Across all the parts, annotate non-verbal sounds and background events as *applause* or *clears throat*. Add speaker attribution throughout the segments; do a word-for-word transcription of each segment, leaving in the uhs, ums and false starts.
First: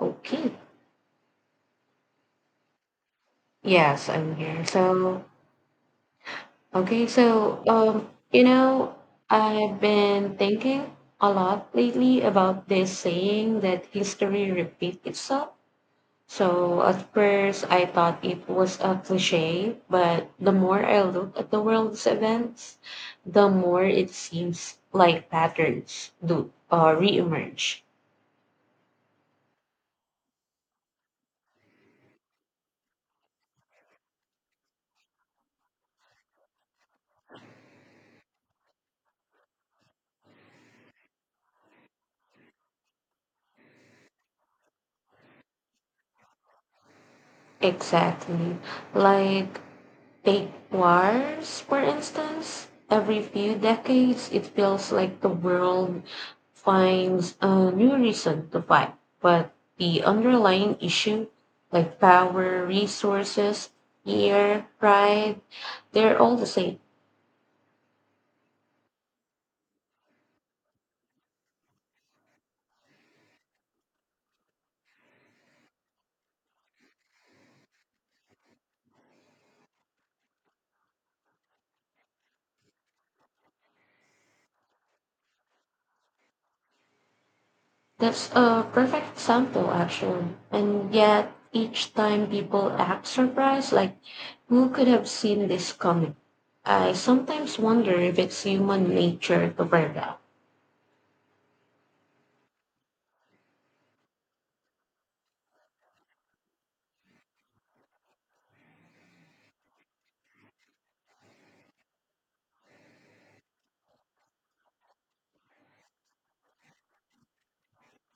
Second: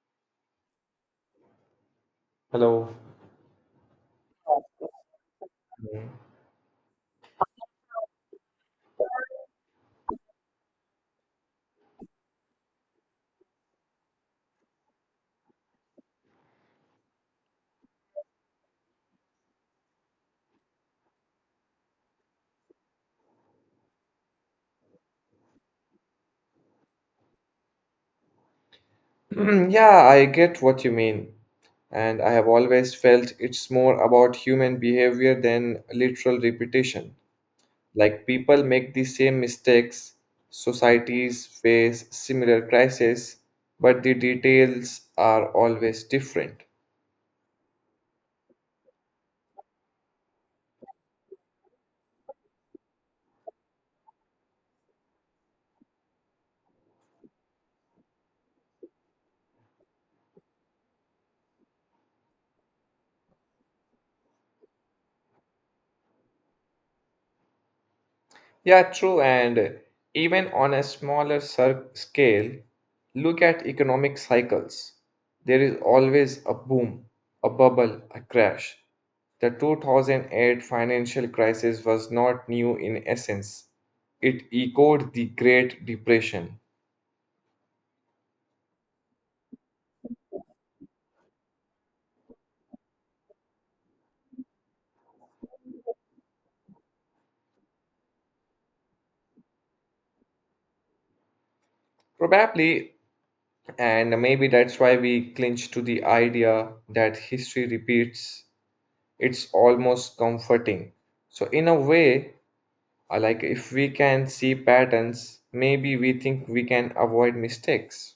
Speaker 1: Okay.
Speaker 2: Hello.
Speaker 1: Yes, I'm here. So, okay, so um, you know, I've been thinking a lot lately about this saying that history repeats itself. So at first I thought it was a cliche, but the more I look at the world's events, the more it seems like patterns do uh, reemerge.
Speaker 2: Mm. *clears throat* Yeah, I get what you mean. And I have always felt it's more about human behavior than literal repetition. Like people make the same mistakes, societies face similar crises, but the details are always different.
Speaker 1: Exactly. Like Take wars, for instance. Every few decades, it feels like the world finds a new reason to fight. But the underlying issue, like power, resources, fear, pride, they're all the same.
Speaker 2: Yeah, true. And even on a smaller cir- scale, look at economic cycles. There is always a boom, a bubble, a crash. The two thousand eight financial crisis was not new in essence. It echoed the Great Depression.
Speaker 1: That's a perfect example, actually. And yet, each time people act surprised, like, who could have seen this coming? I sometimes wonder if it's human nature to burn out.
Speaker 2: Probably, and maybe that's why we clinch to the idea that history repeats. It's almost comforting. So, in a way, Uh, Like if we can see patterns, maybe we think we can avoid mistakes.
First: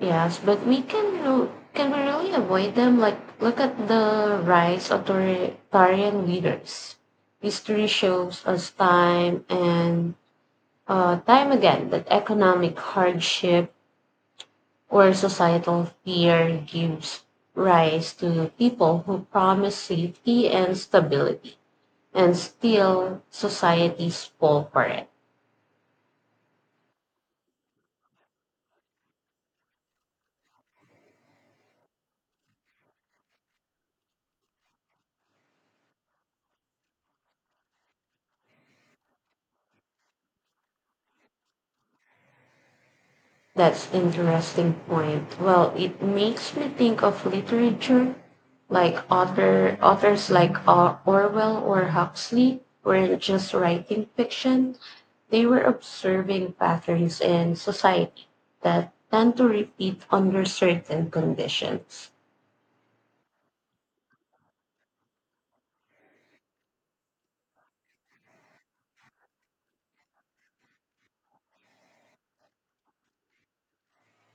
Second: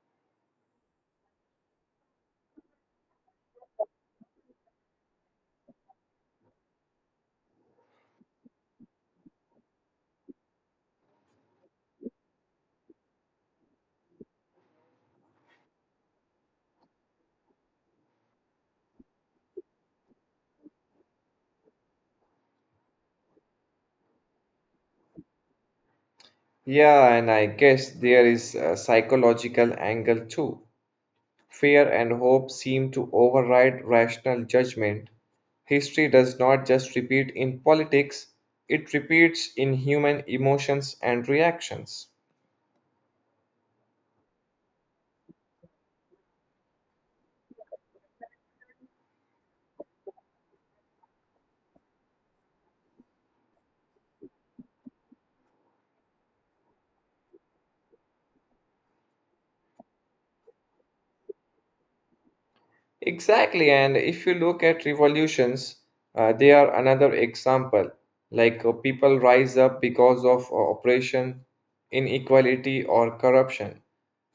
Speaker 1: Yes, but we can ro- can we really avoid them? Like look at the rise of authoritarian leaders. History shows us time and uh, time again that economic hardship or societal fear gives rise to people who promise safety and stability, and still societies fall for it.
Speaker 2: Yeah, and I guess there is a psychological angle too. Fear and hope seem to override rational judgment. History does not just repeat in politics, it repeats in human emotions and reactions.
Speaker 1: That's interesting point. Well, it makes me think of literature, like author authors like uh, Orwell or Huxley weren't just writing fiction; they were observing patterns in society that tend to repeat under certain conditions.
Speaker 2: Exactly, and if you look at revolutions, uh, they are another example. Like uh, people rise up because of uh, oppression, inequality, or corruption.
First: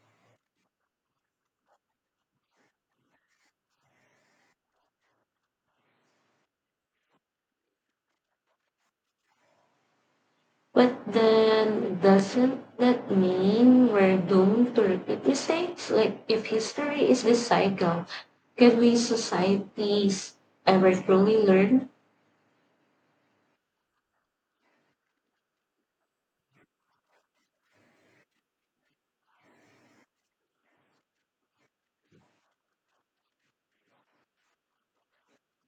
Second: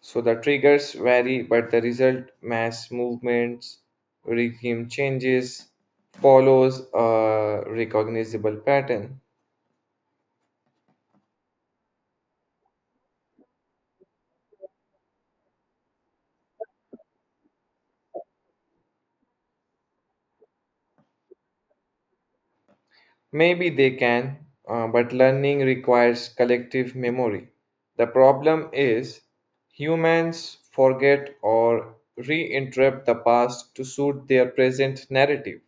Speaker 2: So the triggers vary, but the result, mass movements, regime changes, follows a recognizable pattern.
Speaker 1: But then doesn't that mean we're doomed to repeat mistakes? Like if history is this cycle, can we societies ever truly learn?
Speaker 2: Maybe they can, uh, but learning requires collective memory. The problem is humans forget or reinterpret the past to suit their present narrative.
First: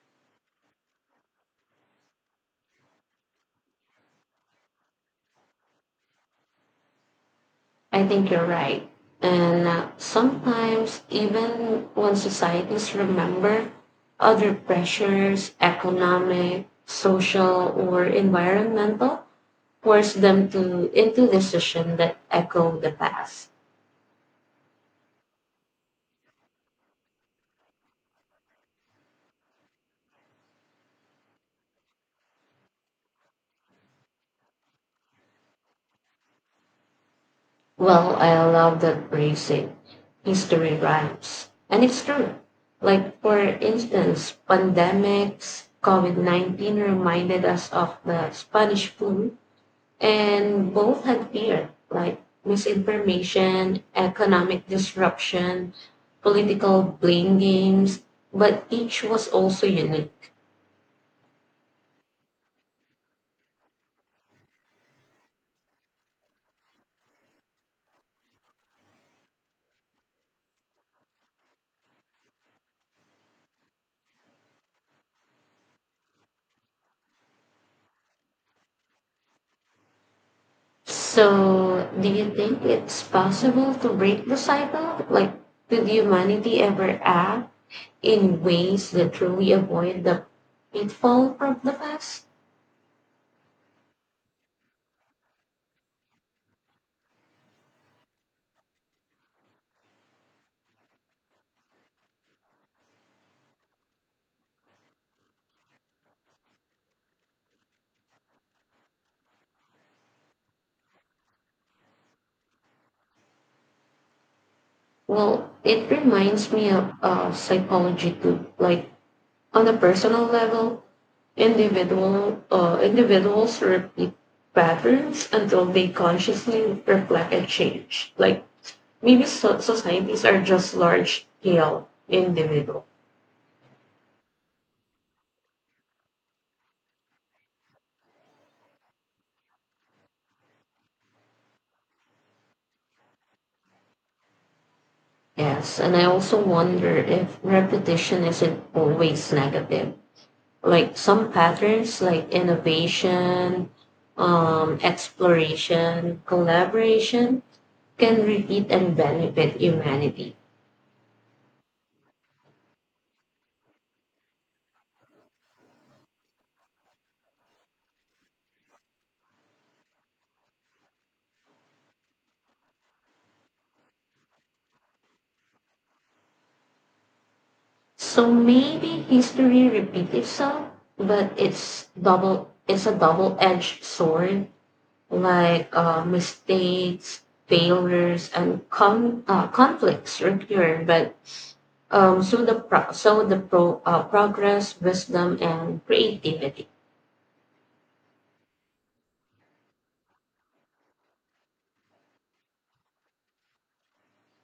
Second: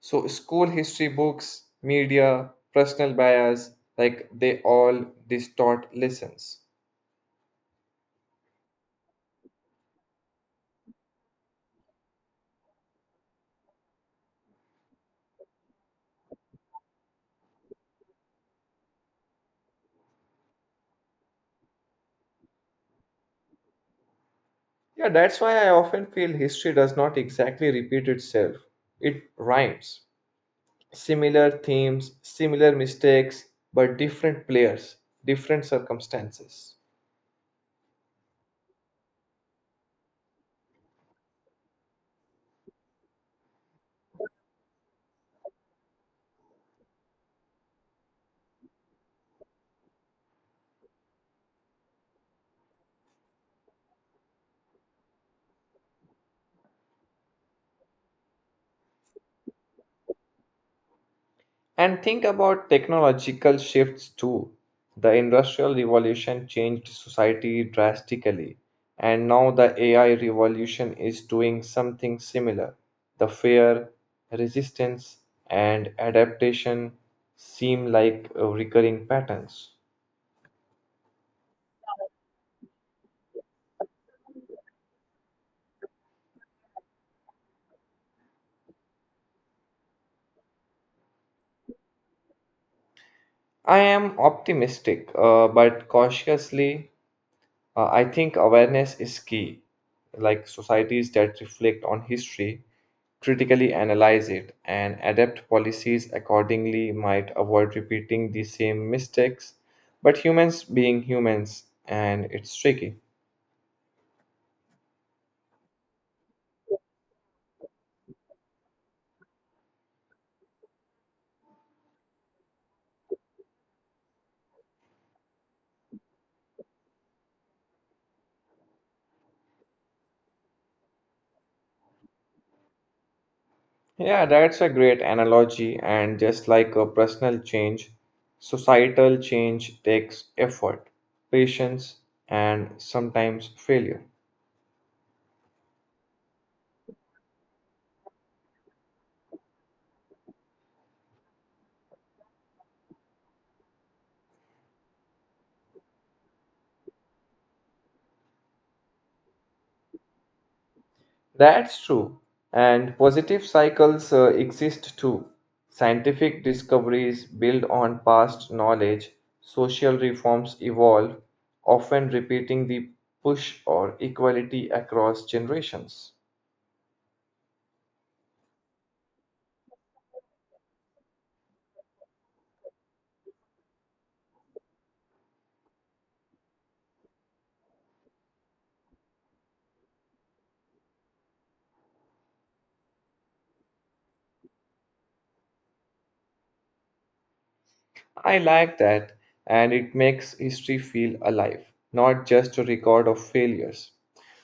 Speaker 2: So, school history books, media, personal bias, like they all distort lessons.
Speaker 1: I think you're right. And uh, sometimes even when societies remember other pressures, economic, social, or environmental, force them to into decisions that echo the past.
Speaker 2: Yeah, that's why I often feel history does not exactly repeat itself, it rhymes. Similar themes, similar mistakes, but different players, different circumstances.
Speaker 1: Well, I love that phrase, eh, history rhymes. And it's true. Like, for instance, pandemics, COVID nineteen reminded us of the Spanish flu, and both had fear, like misinformation, economic disruption, political blame games, but each was also unique.
Speaker 2: And think about technological shifts too. The Industrial Revolution changed society drastically, and now the A I revolution is doing something similar. The fear, resistance, and adaptation seem like uh, recurring patterns.
Speaker 1: So, do you think it's possible to break the cycle? Like, could humanity ever act? In ways that truly avoid the pitfall from the past.
Speaker 2: I am optimistic, uh, but cautiously Uh, I think awareness is key, like societies that reflect on history, critically analyze it, and adapt policies accordingly might avoid repeating the same mistakes. But humans being humans, and it's tricky.
Speaker 1: Well, it reminds me of uh, psychology too. Like on a personal level, individual uh, individuals repeat patterns until they consciously reflect a change. Like maybe so- societies are just large scale individual.
Speaker 2: Yeah, that's a great analogy, and just like a personal change, societal change takes effort, patience, and sometimes failure.
Speaker 1: Yes, and I also wonder if repetition isn't always negative like some patterns like innovation, um, exploration, collaboration can repeat and benefit humanity.
Speaker 2: That's true. And positive cycles uh, exist too. Scientific discoveries build on past knowledge, social reforms evolve, often repeating the push or equality across generations.
Speaker 1: So maybe history repeats itself, but it's double it's a double-edged sword like uh, mistakes, failures, and con- uh, conflicts recur, but um, so the pro- so the pro- uh, progress, wisdom, and creativity.
Speaker 2: I like that, and it makes history feel alive, not just a record of failures.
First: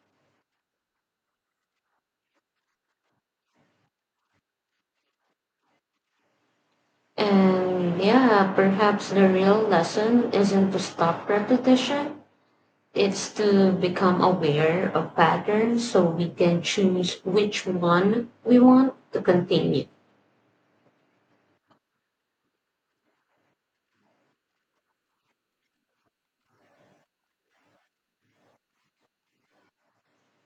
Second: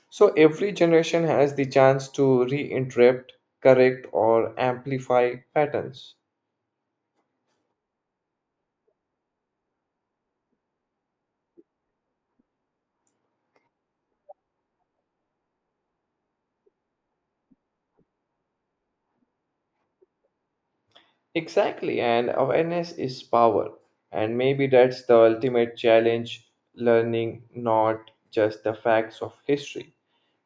Speaker 2: So every generation has the chance to reinterpret, correct, or amplify patterns.
Speaker 1: And yeah, perhaps the real lesson isn't to stop repetition, it's to become aware of patterns so we can choose which one we want to continue.
Speaker 2: Exactly, and awareness is power. And maybe that's the ultimate challenge learning not just the facts of history,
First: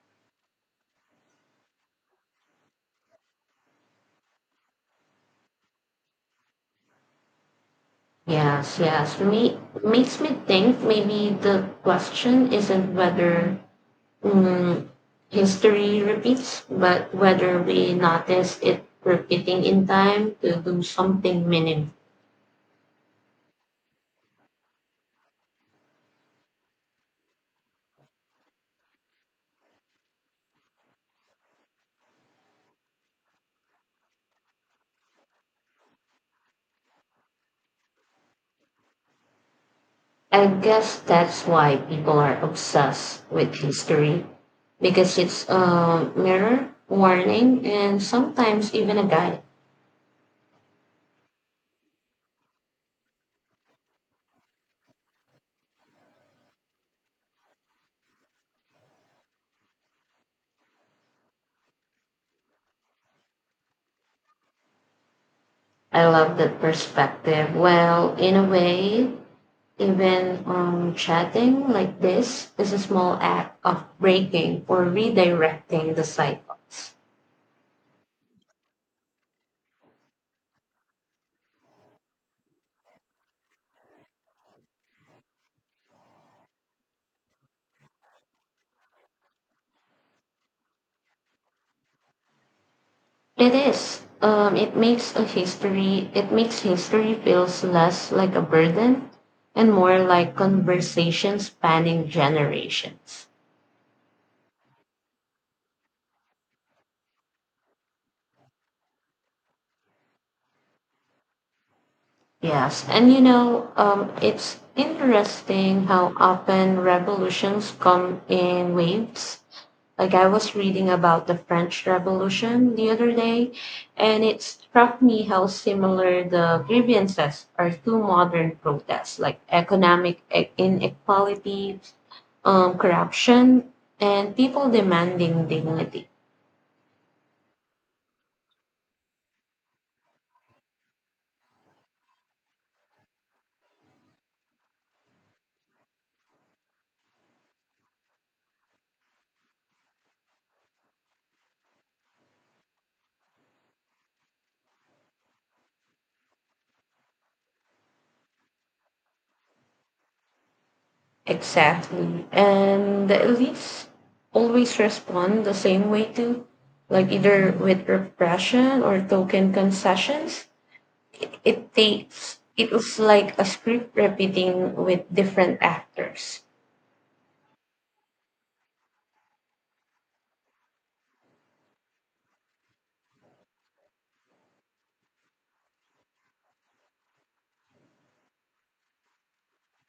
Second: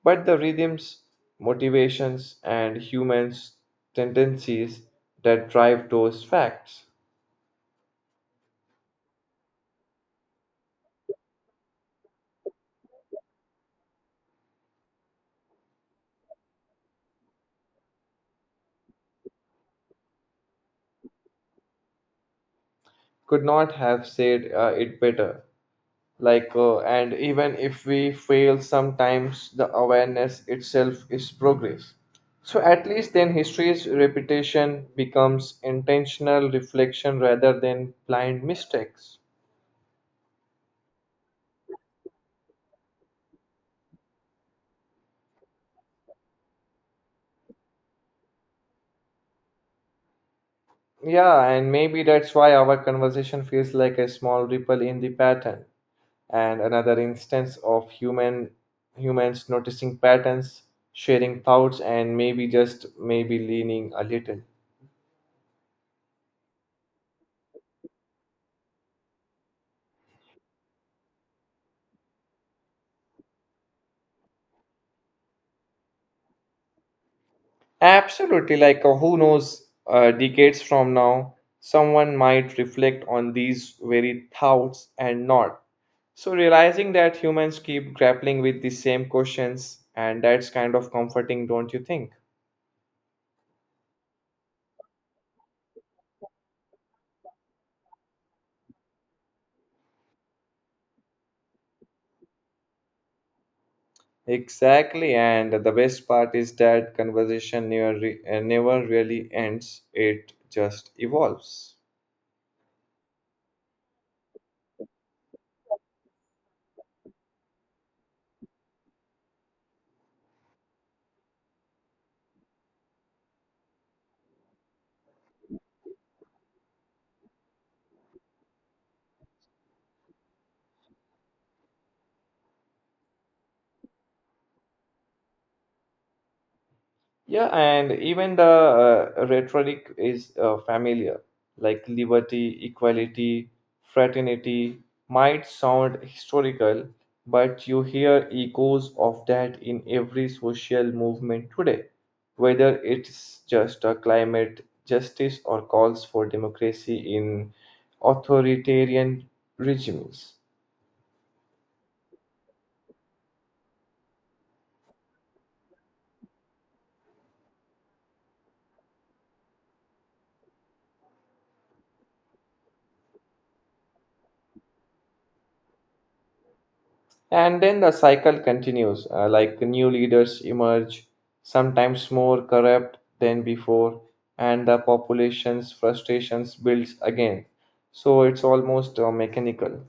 Speaker 2: but the rhythms, motivations, and humans' tendencies that drive those facts.
Speaker 1: Yes, yes. Me makes me think maybe the question isn't whether mm, history repeats, but whether we notice it repeating in time to do something meaningful.
Speaker 2: Could not have said uh, it better. Like uh, and even if we fail, sometimes the awareness itself is progress, so at least then history's repetition becomes intentional reflection rather than blind mistakes.
Speaker 1: I guess that's why people are obsessed with history because it's a mirror, warning, and sometimes even a guide.
Speaker 2: Yeah, and maybe that's why our conversation feels like a small ripple in the pattern, and another instance of human humans noticing patterns, sharing thoughts, and maybe, just maybe, leaning a little.
Speaker 1: I love that perspective. Well, in a way, even um, chatting like this is a small act of breaking or redirecting the cycles.
Speaker 2: Absolutely, like uh, who knows, uh, decades from now, someone might reflect on these very thoughts and not. So, realizing that humans keep grappling with the same questions, and that's kind of comforting, don't you think?
Speaker 1: It is. Um, it makes a history. It makes history feels less like a burden and more like conversations spanning generations.
Speaker 2: Exactly, and the best part is that conversation never, re- uh, never really ends, it just evolves.
Speaker 1: Yes, and you know, um, it's interesting how often revolutions come in waves. Like I was reading about the French Revolution the other day, and it struck me how similar the grievances are to modern protests, like economic e- inequality, um, corruption, and people demanding dignity.
Speaker 2: Yeah, and even the uh, rhetoric is uh, familiar, like liberty, equality, fraternity might sound historical, but you hear echoes of that in every social movement today, whether it's just a climate justice or calls for democracy in authoritarian regimes.
Speaker 1: Exactly. And the elites always respond the same way too, like either with repression or token concessions. It takes it was like a script repeating with different actors.
Speaker 2: And then the cycle continues, uh, like new leaders emerge, sometimes more corrupt than before, and the population's frustrations builds again. So it's almost uh, mechanical.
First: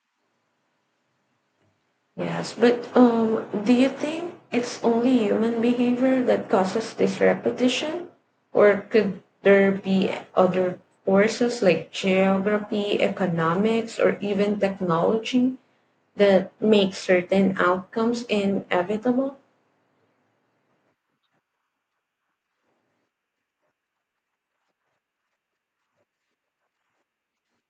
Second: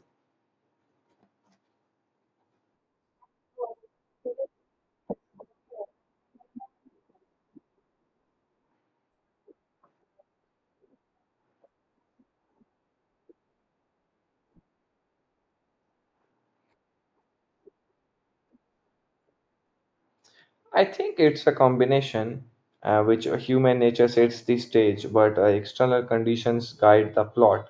Speaker 1: Yes, but um, do you think it's only human behavior that causes this repetition, or could there be other forces like geography, economics, or even technology that make certain outcomes inevitable?
Speaker 2: I think it's a combination, uh, which uh, human nature sets the stage, but uh, external conditions guide the plot.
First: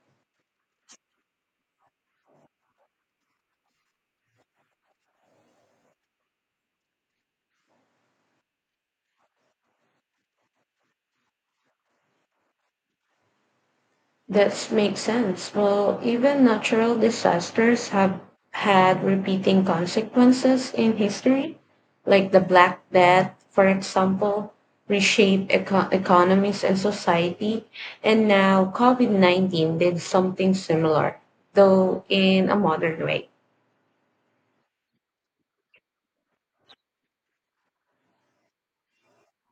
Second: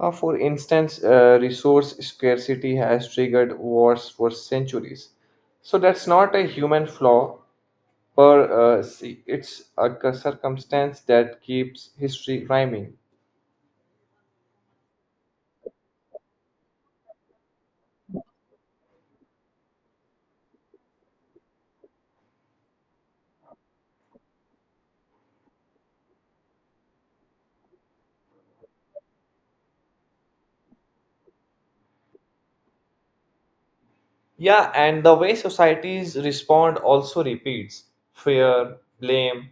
Speaker 2: Uh, for instance, uh, resource scarcity has triggered wars for centuries. So that's not a human flaw. For uh, see, it's a c- circumstance that keeps history rhyming.
Speaker 1: That makes sense. Well, even natural disasters have had repeating consequences in history, like the Black Death, for example, reshaped eco- economies and society. And now COVID nineteen did something similar, though in a modern way.
Speaker 2: Yeah, and the way societies respond also repeats fear, blame,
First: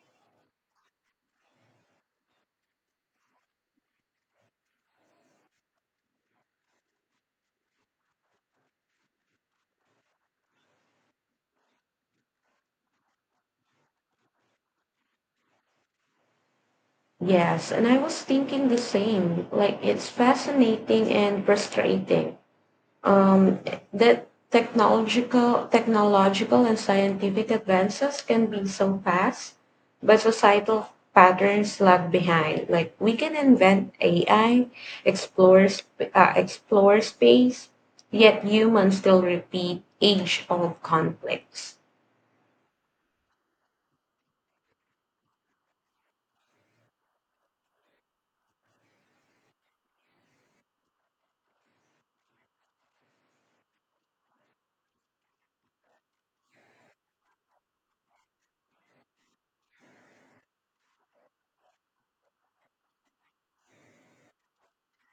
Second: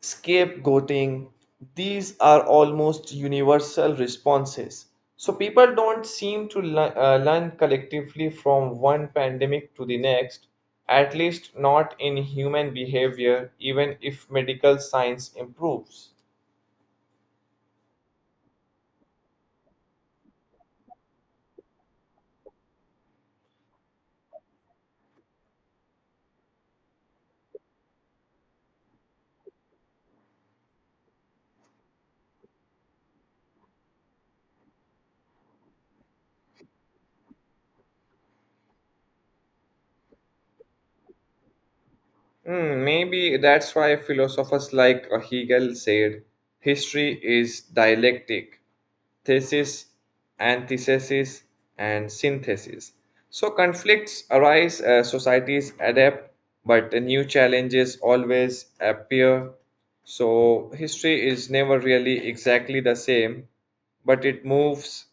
Speaker 2: scapegoating. These are almost universal responses. So people don't seem to lear- uh, learn collectively from one pandemic to the next, at least not in human behavior, even if medical science improves.
Speaker 1: Yes, and I was thinking the same. Like, it's fascinating and frustrating um, that technological, technological and scientific advances can be so fast, but societal patterns lag behind. Like we can invent A I, explore sp- uh, explore space, yet humans still repeat age-old conflicts.
Speaker 2: Hmm, maybe that's why philosophers like Hegel said history is dialectic: thesis, antithesis, and synthesis. So conflicts arise, uh, societies adapt, but new challenges always appear. So history is never really exactly the same, but it moves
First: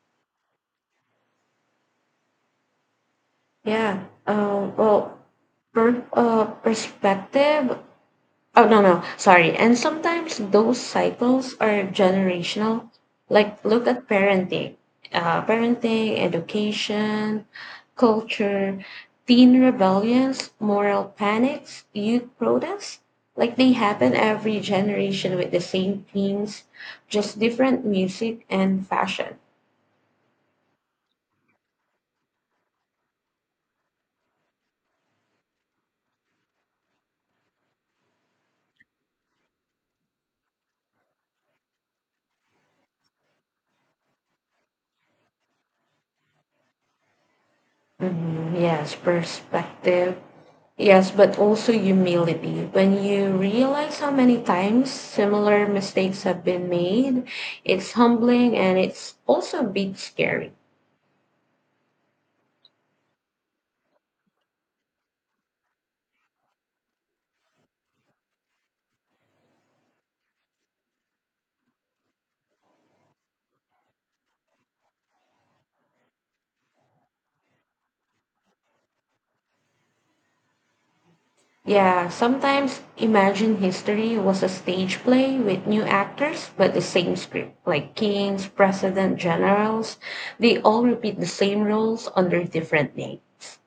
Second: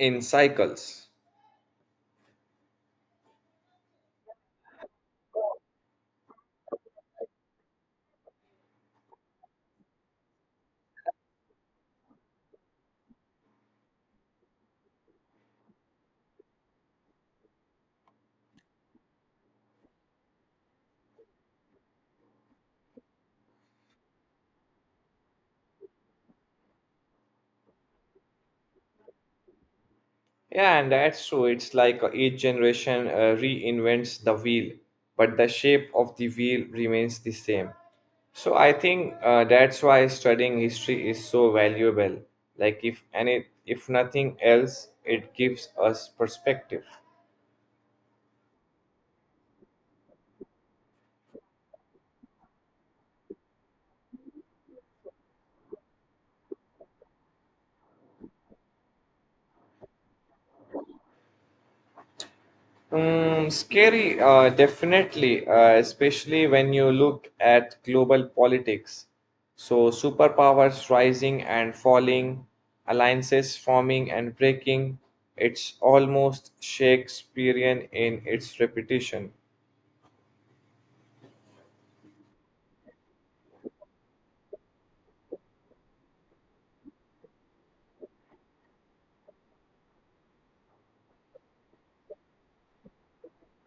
Speaker 2: in cycles.
Speaker 1: Yeah. Uh, well, per, uh, perspective Oh, no, no, sorry. And sometimes those cycles are generational. Like, look at parenting, uh, parenting, education, culture, teen rebellions, moral panics, youth protests. Like, they happen every generation with the same themes, just different music and fashion.
Speaker 2: Yeah, and that's true. It's like uh, each generation uh, reinvents the wheel, but the shape of the wheel remains the same. So I think uh, that's why studying history is so valuable. Like if any, if nothing else, it gives us perspective.
Speaker 1: Mhm, yes, perspective. Yes, but also humility. When you realize how many times similar mistakes have been made, it's humbling and it's also a bit scary.
Speaker 2: Mm, scary, uh, definitely, uh, especially when you look at global politics. So, superpowers rising and falling, alliances forming and breaking, it's almost Shakespearean in its repetition.
Speaker 1: Yeah, sometimes Imagine History was a stage play with new actors, but the same script, like kings, president, generals. They all repeat the same roles under different names.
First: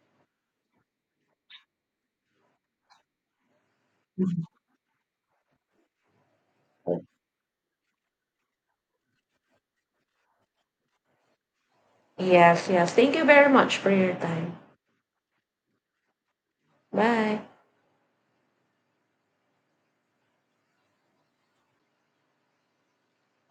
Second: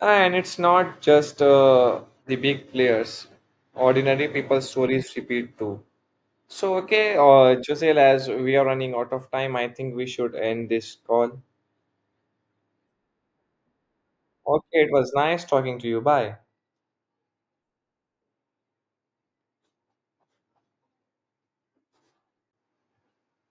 Speaker 2: And it's not just uh, the big players, ordinary people's stories repeat too. So, okay, uh, Josel, as we are running out of time, I think we should end this call.
Speaker 1: Yes, yes. Thank you very much for your time.
Speaker 2: Okay, it was nice talking to you. Bye.
Speaker 1: Bye.